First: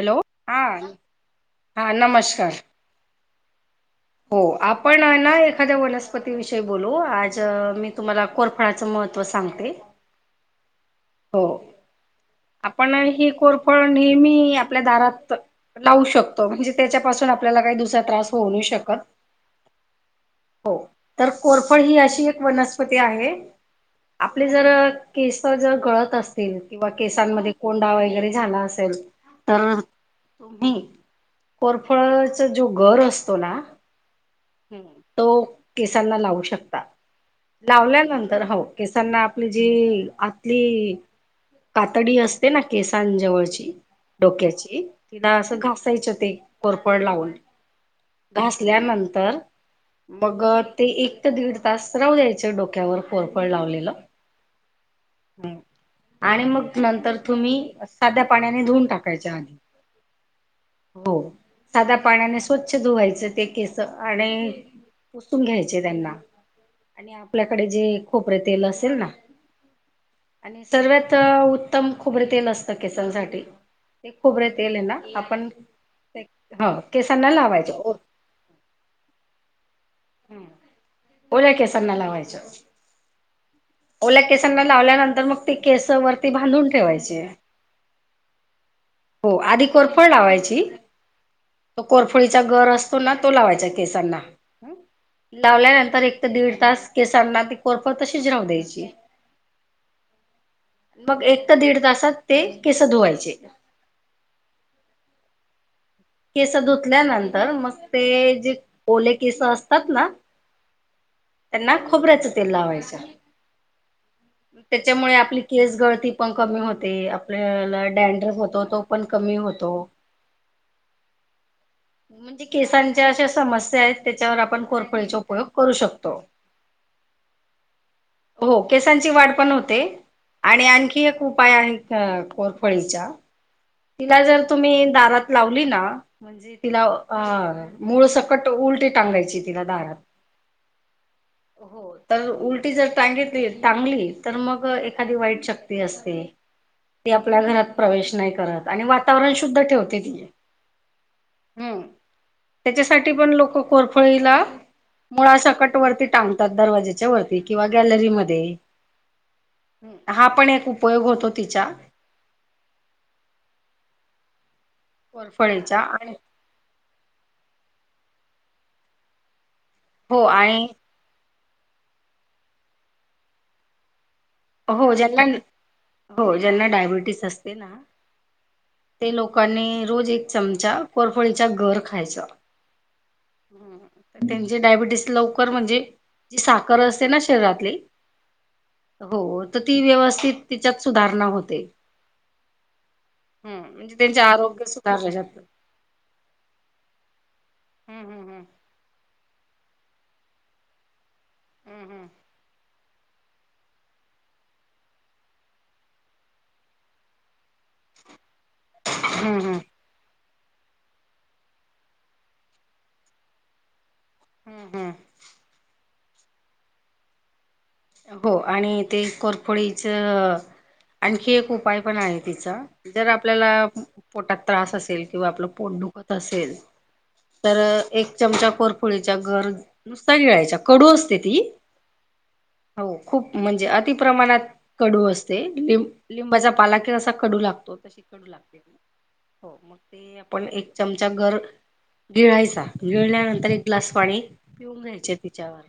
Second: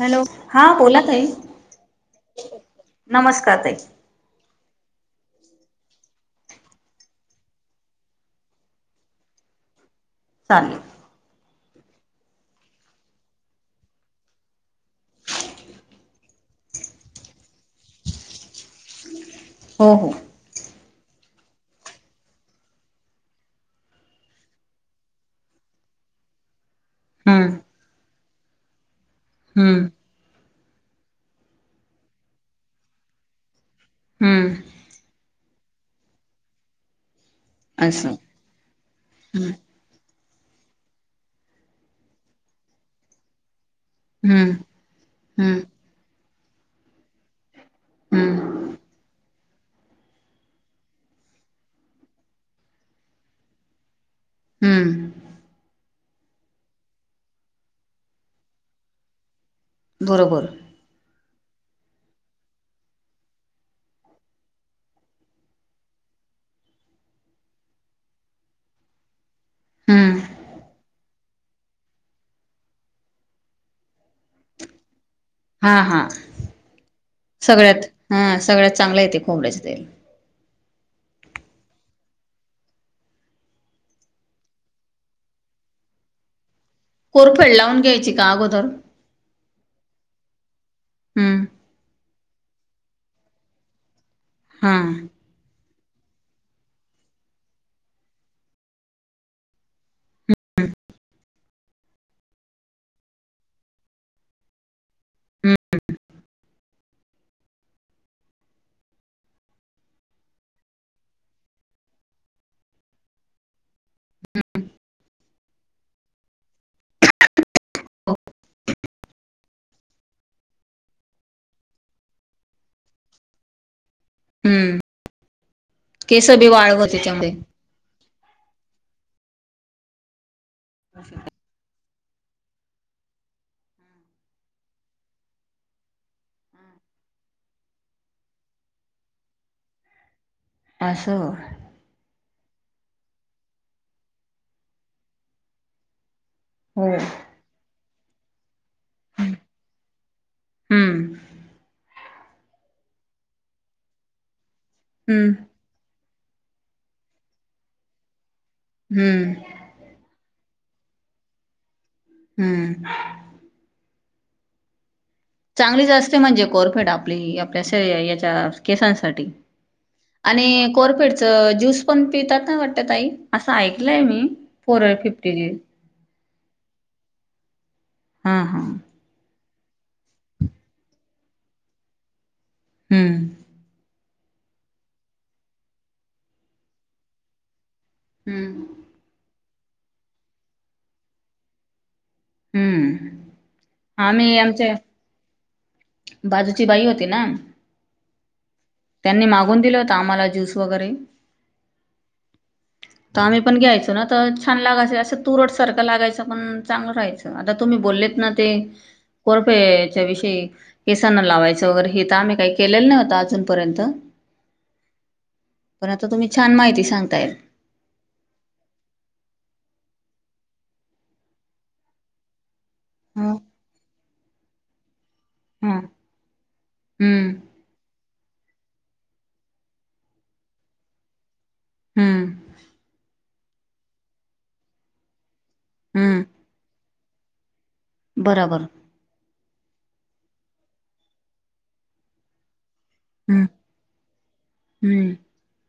Hello हा बोला ताई, हा नमस्कार नमस्कार ताई. हो आपण हे ना एखाद्या वनस्पती विषयी बोलू आज मी तुम्हाला कोरप फळाचं महत्त्व सांगते. चालेल. हो आपण ही कोरफड नेहमी आ आपल्या दारात लावू शकतो म्हणजे त्याच्यापासून आपल्याला काही दुसरा त्रास होऊ नाई शक. कर हो हो हो तर कोरफड ही एक अशी वनस्पती आहे. आपले जर केस जर गळत असतील किंवा हम्म केसांमध्ये कोंडा वगैरे झाला असेल. तर हम्म तुम्ही कोरफडचा जो गर असतो ना. हम्म तो केसांना लावू शकता. असं लावल्यानंतर हो केसांना आपली हम्म जी आत ली कातडी असते ना केसांन जवळची हम्म डोक्याची तिला असं हम्म घासायचं ते कोरपड लावून हम्म घासल्यानंतर. मग ते एक ते दीड तास राहू दयायचं डोक्यावर कोरफड लावलेलं हम्म. आणि मग नंतर तुम्ही साध्या पाण्याने धुऊन टाकायच आधी. बरोबर. हो साध्या पाण्याने स्वच्छ धुवायचं ते केस आणि पुसून घ्यायचे त्यांना आणि आपल्याकडे जे खोबरेलतेल असेल ना हम्म आणि सर्व्यात उत्तम खोबरे तेल असतं केसांसाठी. ते खोबरे तेल हे ना आपण हा हा हां केसांना लावायचे. सगळ्यात हा सगळ्यात चांगलाय ते खोबऱ्याचे तेल. हम्म ओल्या केसांना लावायच. ओल्या केसांना लावल्यानंतर मग ती केस वरती बांधून ठेवायचं. कोरफड लावून घ्यायची का अगोदर? हो आधी कोरफड लावायची हम्म तो कोरफडीचा गर असतो ना तो लावायचा केसांना. हम्म. लावल्यानंतर एक ती दीड तास केसांना ती कोरफड तशिच राहु द्यायची. मग एक ते दीड तासात ते केस धुवायचे. केस धुतल्यानंतर मग ते जे ओले केस असतात ना, त्यांना खोबऱ्याचं तेल लावायचं. [unintelligible] त्याच्यामुळे आपली केस गळती पण कमी होते. आपल्याला डँड्रफ होतो, तो पण कमी होतो. म्हणजे केसांच्या अशा समस्या आहेत त्याच्यावर आपण हम्म कोरफळीचा उपयोग करू शकतो. केस बी वाळव त्याच्यामध्ये हो, केसांची वाढ पण होते आणि आणखी एक उप उपाय आहेत कोरफळीच्या तिला जर तुम्ही दारात लावली ना म्हणजे तिला अ मूळसकट उलटी टांगायची, तिला दारात. असं, होय. हो, तर उलटी जर टांगेतली टांगली, तर मग एखादी वाईट शक्ती असते. होयं. ती आपल्या घरात प्रवेश नाही करत. आणि वातावरण शुद्ध ठेवते ती, हम्म हम्. त्याच्यासाठी पण लोक कोरफळीला हम्म मुळासकटवरती टांगतात दरवाज्याच्या वरती किंवा गॅलरीमध्ये. हम्म. हा, पण एक उपयोग होतो तिचा. हम्म. कोरफळीचा चांगलीचं आणि असते म्हणजे कोरफड, आपली आपल्या याच्या केसांसाठी. आणि कोरफडच ज्यूस पण पितात ना, वाटतं. आई, असं ऐकलंय मी. फोर हो फिफ्टी जी. ज्यांना-हो ज्यांना, डायबिटीस असते ना. हा-हा. ते लोकांनी रोज एक चमचा कोरफळीचा घर खायचा. हम्म. त्यांचे डायबिटीस लवकर म्हणजे जी साखर असते ना शरीरातली हम्म. होतर ती व्यवस्थित तिच्यात सुधारणा होते. हम्म हम, म्हणजे त्यांचं आम्ही आरोग्य आमच्या सुधारलं जात. बाजूची बाई होती ना हम्म हम्म त्यांनी मागून दिलं होतं आम्हाला ज्यूस वगैरे हम्म-हम्म, तर आम्ही पण घ्यायचो ना, तर छान लागायचं, असं तुरटसारखं लागायचं, पण चांगलं राहायचं. आता तुम्ही बोललेत ना ते हम्म हम्म हम्म कोरफडच्या विषयी केसांना लावायचं वगैरे हे तर आम्ही काही केलेलं नाही अजून. पर्यंत. हम्-हम्. पर आता तुम्ही छान माहिती सांगता येत. हो, आणि ते कोरफडीच आणखी एक उपाय पण आहे तिचा. जर हं आपल्याला पोटात त्रास असेल किंवा आपलं पोट हं दुखत असेल हम्म तर एक चमचा कोरफुळीच्या गर नुसता गिळायच्या. कडू असते ती. हम्म. हो, खूप म्हणजे अति प्रमाणात कडू असते. लि हम्म लिंबाचा पाला कसा कडू लागतो. तो तशी कडू बराबर लागते. हो, मग ते आपण एक चमचा गर गिळायचा. हम्म गिळल्यानंतर एक ग्लास पाणी पिऊन हम्म घ्यायचे तिच्यावर,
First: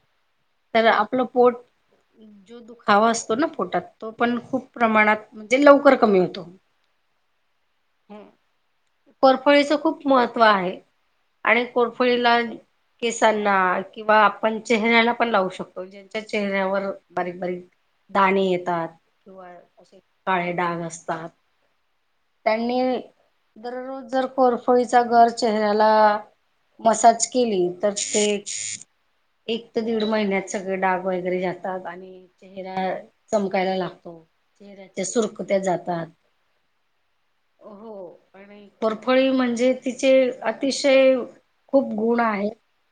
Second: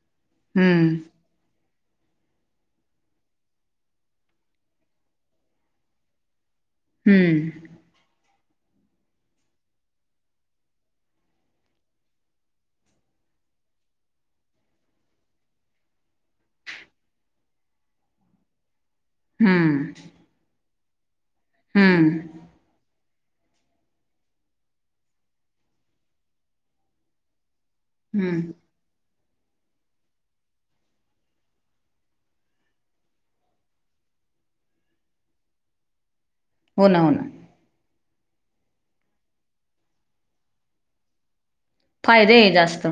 तर हम्म आपलं पोट जो दुखावा असतो ना पोटात, तो पण खूप प्रमाणात म्हणजे लवकर कमी होतो. हम्म. कोरफळीच खूप महत्त्व आहे, आणि कोरफळीला केसांना किंवा आपण चेहऱ्याला पण लावू शकतो. चेहऱ्यावर बारीक, बारीक दाणे येतात. किंवा हम्म असे काळे डाग असतात. हम्म. त्यांनी दररोज जर कोरफळीचा घर चेहऱ्याला मसाज केली तर ते हम्म एक ते दीड महिन्यात सगळे डाग वगैरे जाततात. आणि चेहरा चमकायला लागतो. चेहऱ्याच्या सुरखुत्या जातात. हो ना. हो ना. हो आणि परफळी म्हणजे, तिचे अतिशय खूप गुण फायदे आहे. जास्त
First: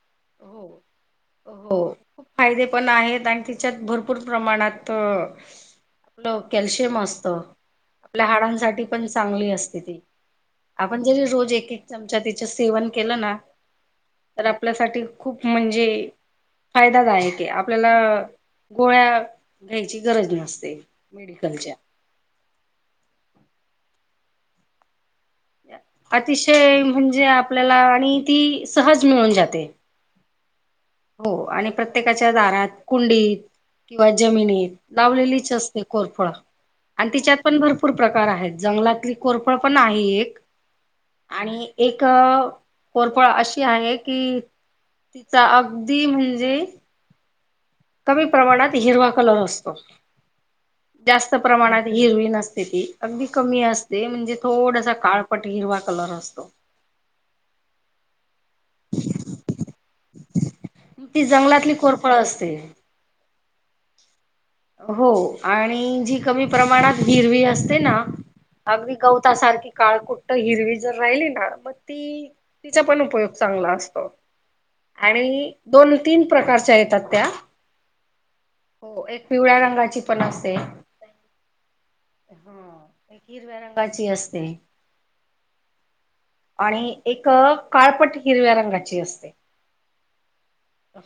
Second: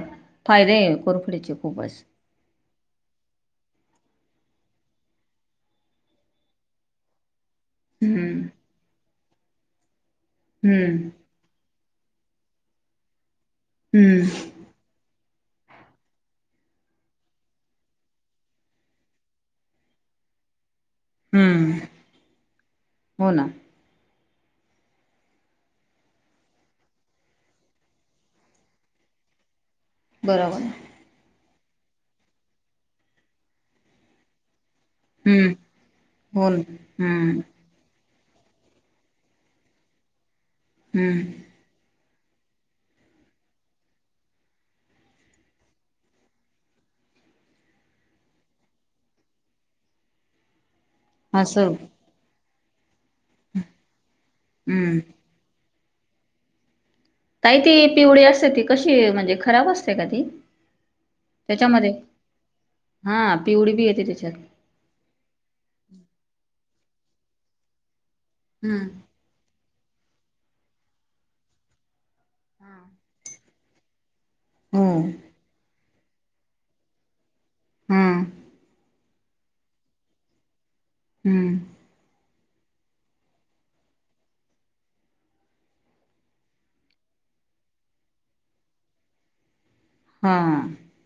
फायदे आहे कोरफडीचे हो. खूपच फायदे पण आहेत. आणि त्यािच्यात भरपूर प्रमाणात लो कॅल्शियम असतो. आपल्या हम्म हाडांसाठी पण चांगली असते ती. आपण हम्म जरी रोज एक एक चमचा तिचं सेवन केलं ना. हम्म. तर आपल्यासाठी खूप म्हणजे, फायदायक आहे. आपल्याला गोळ्या घ्यायची गरज नसते. मेडिकलच्या हम्म हो ना. अतिशय म्हणजे, आपल्याला आणि ती सहज मिळून जाते. बरोबर. हो आणि प्रत्येकाच्या दारात, कुंडीत किंवा जमिनीत लावलेलीच हम्म असते कोरफळ. हो ना आणि तिच्यात हम्म पण भरपूर रपूर प्रकार आहेत. जंगलातली कोरफळ पण आहे एक हम्म. आणि एक कोरफळ अशी आहे की, तिचा अ अगदी म्हणजे, कमी प्रमाणात हिरवा कलर असतो. जास्त असं प्रमाणात हिरवी नसते. किती अगदी कमी असते म्हणजे, थोडासा हम्म काळपट हिरवा कलर असतो. ताई ती पिवडी असते ती कशी, म्हणजे खराब असते का? ती ती जंगलातली त्याच्यामध्ये कोरफळ असते. हा पिवडी बी येते त्याच्यात. हो, आणि जी कमी प्रमाणात हिरवी असते ना, अगदी हम्म. गव ता सारखी काळ कुठ्ट हिरवी जर राहिली ना, मग ती तिचा पण उपयोग चांगला असतो. हम्म आणि दोन, तीन प्रकारच्या येतात त्या. हम्म. हो. एक पिवळ्या रंगाची पण असते. हम्म. हा हिरव्या रंगाची असते. आणि एक काळपट हिरव्या रंगाची असते. हा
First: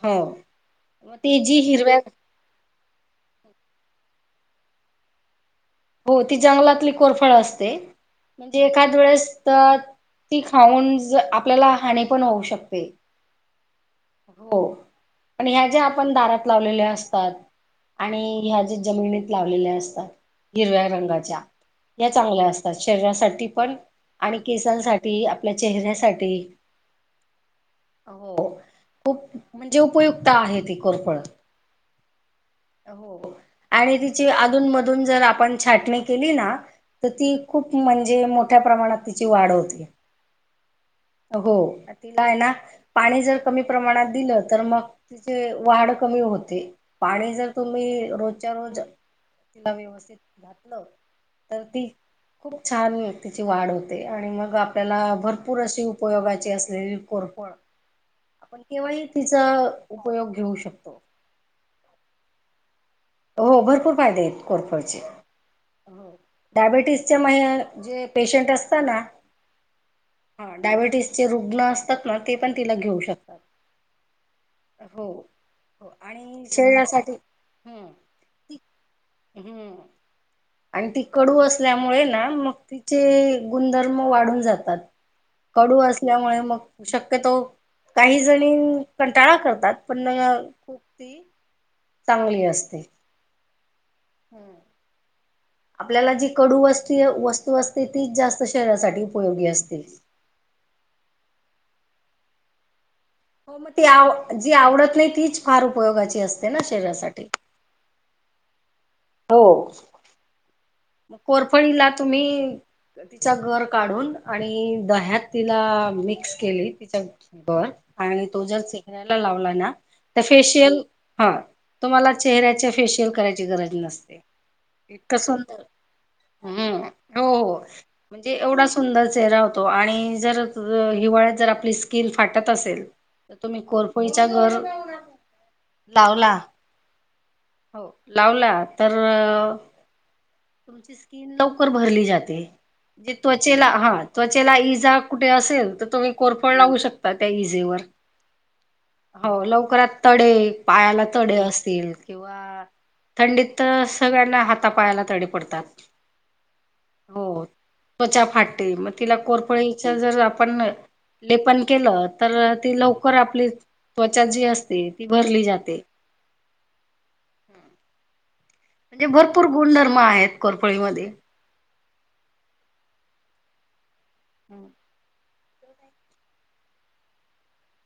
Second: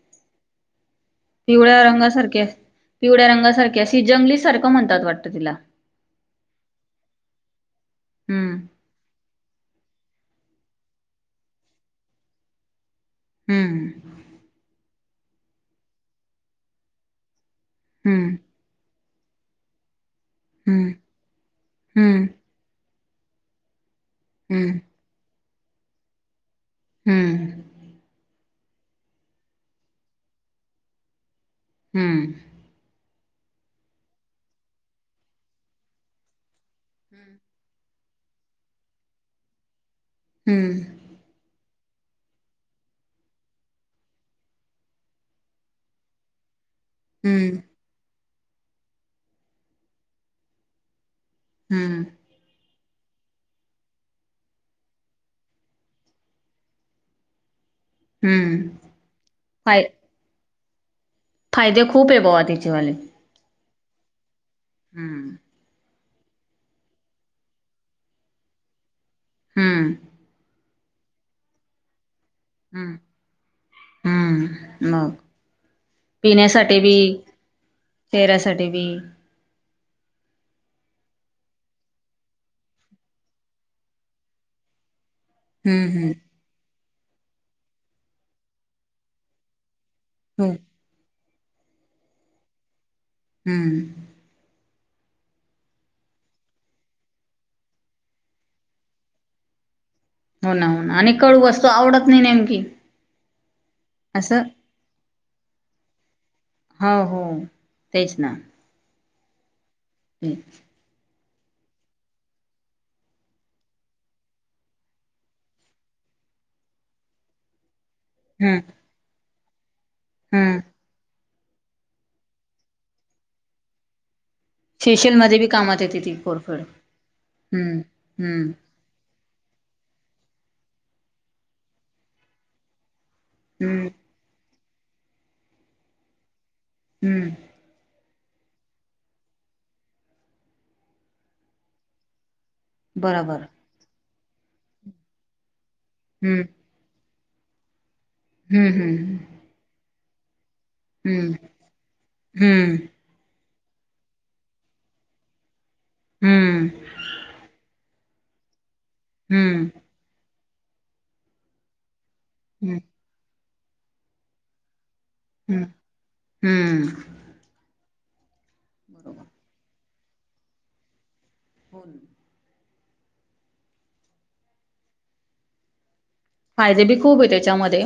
हो मग ते जी हिरव्या पिवड्या रंगासारख्या अशी जंगली सारखं म्हणतात वाटतं तिला हो ती जंगलातली कोरफळ असते हम्म म्हणजे एखाद वेळेस त ती खाऊन आपल्याला हानी पण होऊ शकते. हम्म हो पण ह्या ज्या आपण दारात लावलेल्या असतात आणि हम्म ह्या ज्या जमिनीत लावलेल्या असतात हिरव्या हम्म रंगाच्या या चांगल्या असतात शरीरासाठी पण आणि हम्म केसांसाठी आपल्या चेहऱ्यासाठी हम्म हो खूप म्हणजे उपयुक्त आहे ती कोरफळ हम्म हो आणि तिची अधून मधून जर आपण छाटणी केली ना तर ती खूप म्हणजे मोठ्या प्रमाणात तिची वाढ होती. हम्म हो तिला हाय ना पाणी जर कमी प्रमाणात दिलं तर मग तिचे वाढ कमी होते. पाणी जर हम्म तुम्ही रोजच्या रोज तिला व्यवस्थित घातलं तर ती हम्म खूप छान तिची वाढ होते आणि मग आपल्याला भरपूर अशी उपयोगाची असलेली कोरफड आपण हम्म केव्हाही तिचा फाय उपयोग घेऊ शकतो. फायदे खूप आहे बुवा तिचेवाले हो भरपूर फायदे आहेते कोरफडचे हम्म डायबेटीसच्या मये जे पेशंट असतं ना हम्म हा डायबेटीसचे रुग्ण असतात ना ते पण तिला हम्म घेऊ शकतात. हम्म हो मग हो आणि पिण्यासाठी बी शरीरासाठी हम्म ती चेहऱ्यासाठी बी हम्म आणि ती कडू असल्यामुळे ना मग तिचे गुणधर्म वाढून जातात. कडू हम्म हम्म असल्यामुळे मग शक्यतो काही जणी कंटाळा करतात. पण नय अ हम्म खूप ती चांगली असते. हम्म हम्म आपल्याला जी कडू वस्ती वस्तू असते तीच जास्त शरीरासाठी उपयोगी असते. हो ना हो ना आणि कळू असतो आवडत नाही नेमकी हो म ती आव असं जी आवडत नाही तीच फार उपयोगाची असते. ना हा हो शरीरासाठी. तेच ना हो हं मग कोरफळीला तुम्ही तिचा गर काढून आणि दह्यात तिला मिक्स केली तिच्या बर आणि तो हम्म जर शेकरायला लावला ना तर हम्म फेशियल हा, तुम्हाला चेहऱ्याच्या फेशियल करायची गरज नसते. फेशियल इतकं मध्ये बी सुंदर कामात येते ती कोडफड हम्म हो हो. हम्म, म्हणजे हम्म एवढा सुंदर चेहरा होतो आणि जर हिवाळ्यात जर आपली स्किन फाटत असेल तर तुम्ही हम्म कोरफोडीचा गर लावला. हम्म हो लावला तर तुमची स्किन लवकर भरली जाते, जे बरोबर त्वचेला आहात. त्वचेला इजा कुठे असेल, तर तुम्ही हम्म कोरफड लावू शकता त्या इजेवर हम्म हो लवकरात तडे पायाला हम्म तडे असतील किंवा हम्म थंडीतं सगळ्यांना हातापायाला तडी पडतातं. हम्म त्वचा फाटते, मग तिला हम्म हम्म कोरपळीच जर आपण लेपन केलं तर हम्म ती लवकर आपली त्वचा जी असते, ती भरली हम्म जाते. हम्म म्हणजे भरपूर गुणधर्म आहेत कोरपळीमध्ये. [unintelligible] हम् फायदे बी खूप आहेत त्येच्यामध्ये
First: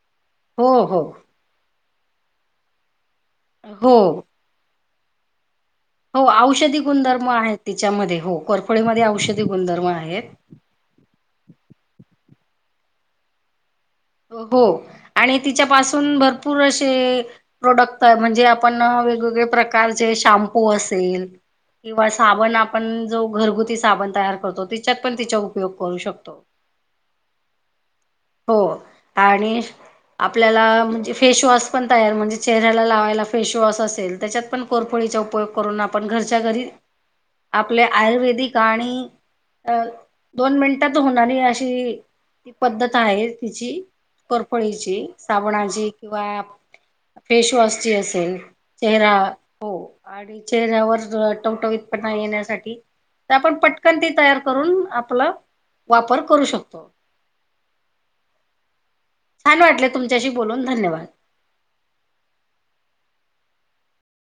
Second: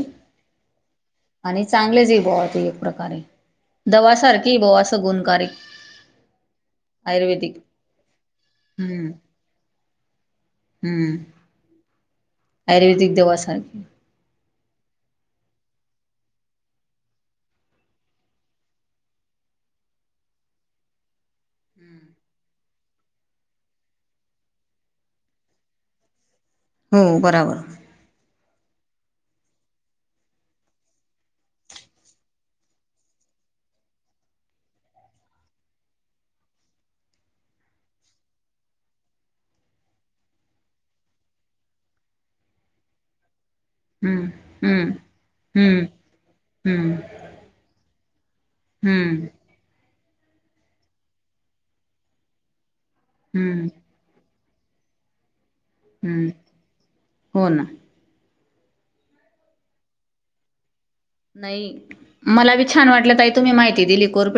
हो हो आणि चांगलेच बवा ते एक प्रकारे, हो दवा सारखी ह बोवा अस गुणकारीक. हो औषधी गुणधर्म आहेत तिच्यामध्ये हो, करफोळीमध्ये हम्म औषधी गुणधर्म आहेत. हम्म, आयुर्वेदिक दवा सारखे हो आणि तिच्यापासून भरपूर अशे प्रोडक्ट म्हणजे आपण वेगवेगळे प्रकारचे शॅम्पू असेल किंवा साबण आप आपण जो घरगुती साबण तयार करतो, तिच्यात पण तिचा उपयोग करू शकतो. हो बराबर हो आणि आपल्याला म्हणजे फेशवॉश पण तयार, म्हणजे चेहऱ्याला लावायला फेशवॉश असेल त्येच्यात पण कोरफळीचा उपयोग करून आपण घरच्या घरी, आपले आयुर्वेदिक आणि अ दोन मिनिटात होणारी अशी ती पद्धत आहे तिची हम्म हम्म कोरफळीची, हम्म साबणाची किंवा हम्म फेशवॉशची असेल चेहरा हम्म हो, आणि चेहऱ्यावर टवटवीतपणा येण्यासाठी तर आपण हम्म पटकन ती तयार करून, आपलं वापर हम्म करू शकतो. हो ना छान वाटले तुमच्याशी बोलून धन्यवाद. नाही, मला बी छान वाटलं ताई तुम्ही माहिती दिली कोरफळ